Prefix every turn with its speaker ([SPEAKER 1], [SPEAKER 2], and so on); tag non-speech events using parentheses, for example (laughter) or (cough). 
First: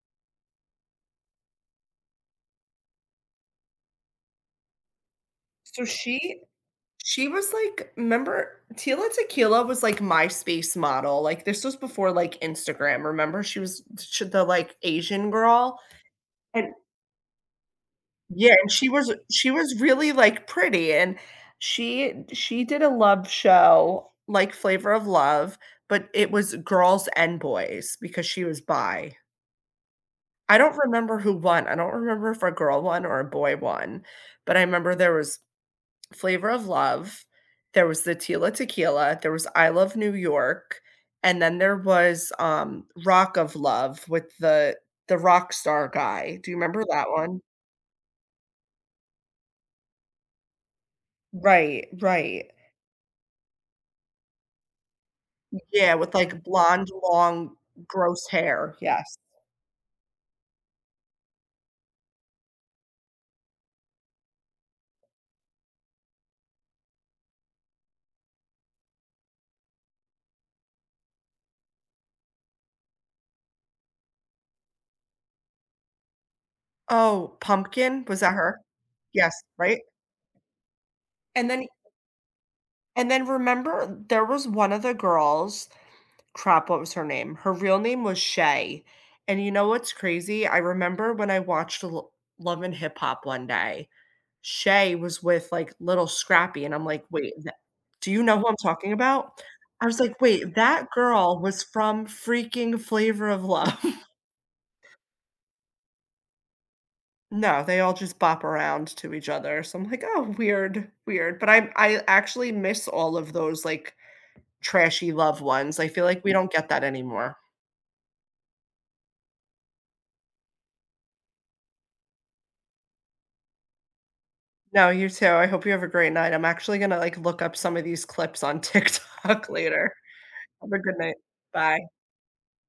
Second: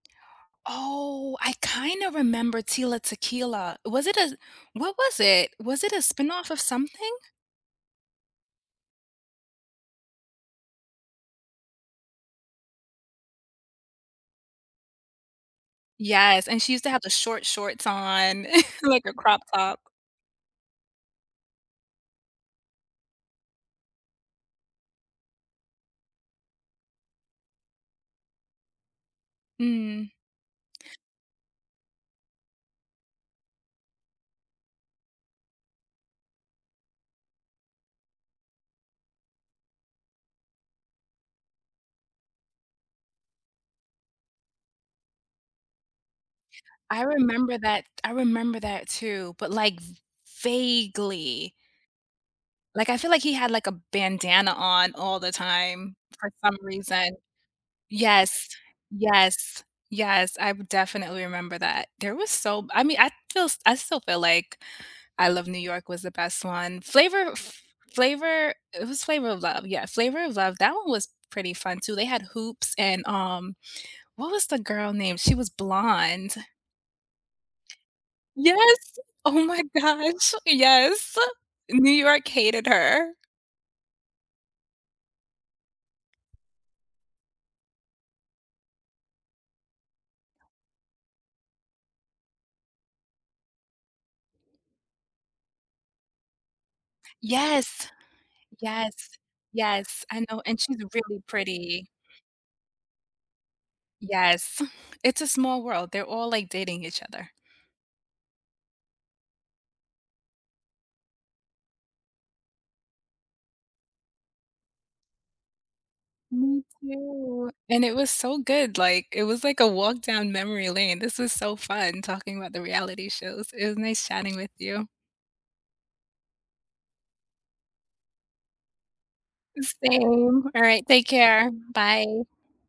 [SPEAKER 1] Oh, I kinda remember Tila Tequila. Was it a what was it? Was
[SPEAKER 2] So
[SPEAKER 1] it a
[SPEAKER 2] she
[SPEAKER 1] spinoff of something?
[SPEAKER 2] she was, like 'member Tila Tequila was, like, MySpace model, like, this was before, like, Instagram, remember? She was ch the, like, Asian girl,
[SPEAKER 1] Yes, and she
[SPEAKER 2] and
[SPEAKER 1] used to have the short shorts on.
[SPEAKER 2] Yeah, and
[SPEAKER 1] (laughs)
[SPEAKER 2] she
[SPEAKER 1] Like,
[SPEAKER 2] was
[SPEAKER 1] a
[SPEAKER 2] a
[SPEAKER 1] crop
[SPEAKER 2] she was
[SPEAKER 1] top
[SPEAKER 2] really, like, pretty and she d she did a love show, like, Flavor of Love, but it was girls and boys, because she was bi.
[SPEAKER 1] Mm.
[SPEAKER 2] I don't remember who won. I don't remember if a girl won, or a boy won, but I 'member there was Flavor of Love, there was the Tila Tequila, there was I Love New York, and then there was, um, Rock of Love with the the rockstar guy. Do you remember
[SPEAKER 1] I
[SPEAKER 2] that one?
[SPEAKER 1] remember that t I remember that, too, but, like, v vaguely.
[SPEAKER 2] Right, right.
[SPEAKER 1] Like, I feel like he had, like, a bandana on all the
[SPEAKER 2] Yeah,
[SPEAKER 1] time
[SPEAKER 2] with,
[SPEAKER 1] for
[SPEAKER 2] like,
[SPEAKER 1] some
[SPEAKER 2] blonde,
[SPEAKER 1] reason.
[SPEAKER 2] long, gross
[SPEAKER 1] Yes.
[SPEAKER 2] hair, yes.
[SPEAKER 1] Yes. Yes, I would definitely remember that. There was so I mean, I feel s I still feel like I Love New York was the best one. Flavor Fl Flavor it was Flavor of Love, yeah, Flavor of Love, that one was pretty fun, too. They had Hoops, and, um, what was the girl name? She was blonde.
[SPEAKER 2] Oh, Pumpkin? Was that her?
[SPEAKER 1] Yes!
[SPEAKER 2] Yes,
[SPEAKER 1] Oh my
[SPEAKER 2] right?
[SPEAKER 1] gosh, yes.
[SPEAKER 2] And then he
[SPEAKER 1] New York hated
[SPEAKER 2] And
[SPEAKER 1] her.
[SPEAKER 2] then remember, there was one of the girls crap, what was her name? Her real name was Shay, and you know what's crazy, I remember when I watched the Lo Love and Hip Hop one day, Shay was with, like, Lil Scrappy, and I'm like, wait the
[SPEAKER 1] Yes!
[SPEAKER 2] Do you know who I'm talking
[SPEAKER 1] Yes.
[SPEAKER 2] about? I was
[SPEAKER 1] Yes,
[SPEAKER 2] like,
[SPEAKER 1] I know,
[SPEAKER 2] "Wait,
[SPEAKER 1] and she's
[SPEAKER 2] that
[SPEAKER 1] really
[SPEAKER 2] girl was
[SPEAKER 1] pretty.
[SPEAKER 2] from freaking Flavor of Love.“
[SPEAKER 1] Yes. It's a small world, they're all, like, dating each other.
[SPEAKER 2] No, they all just bop around to each other, so I'm like, "Oh, weird, weird," but I'm I actually miss all of those, like, trashy love ones, I feel like we don't
[SPEAKER 1] Me
[SPEAKER 2] get that anymore.
[SPEAKER 1] too. And it was so good, like, it was, like, a walk down memory lane, this was so fun talking about the reality shows. It was nice chatting with you.
[SPEAKER 2] No, you too, I hope you have a great night. I'm actually gonna, like, look up some of these clips on TikTok later.
[SPEAKER 1] Same.
[SPEAKER 2] Have a
[SPEAKER 1] Alright,
[SPEAKER 2] good
[SPEAKER 1] take
[SPEAKER 2] night.
[SPEAKER 1] care,
[SPEAKER 2] Bye.
[SPEAKER 1] bye.